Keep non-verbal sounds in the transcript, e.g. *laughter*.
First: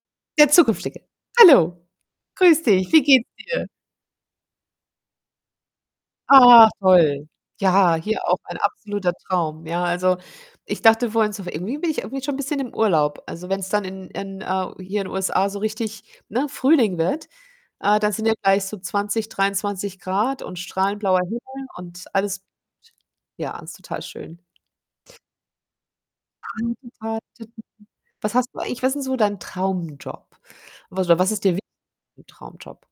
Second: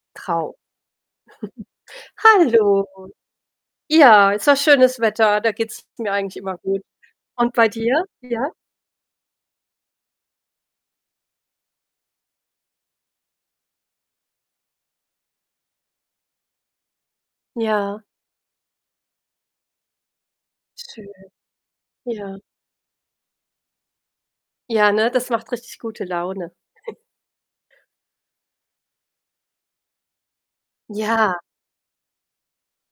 Der Trau. Zukünftige. Hallo, grüße *chuckles* Hallo. dich. Wie geht's dir? Ja, ist ja schönes Wetter, da geht's mir eigentlich immer Ach, gut. toll. Und bei Ja, dir, hier auch ja? ein absoluter Traum, ja. Also, ich dachte vorhin so: „Irgendwie bin ich irgendwie schon 'n bisschen im Urlaub.“ Also, wenn's dann in in, äh hier in den USA so richtig, ne, Frühling wird, äh, Ja. dann sind ja gleich so 20, 23 C und strahlend Schön. blauer Himmel und Ja. alles *unintelligible* ja, alles total schön. Ja, ne, das macht richtig gute Laune. *chuckles* *unintelligible* Was hast du eigentlich was ist denn so dein Traumjob? *unintelligible* was Ja. ist dir wi *unintelligible* Traumjob?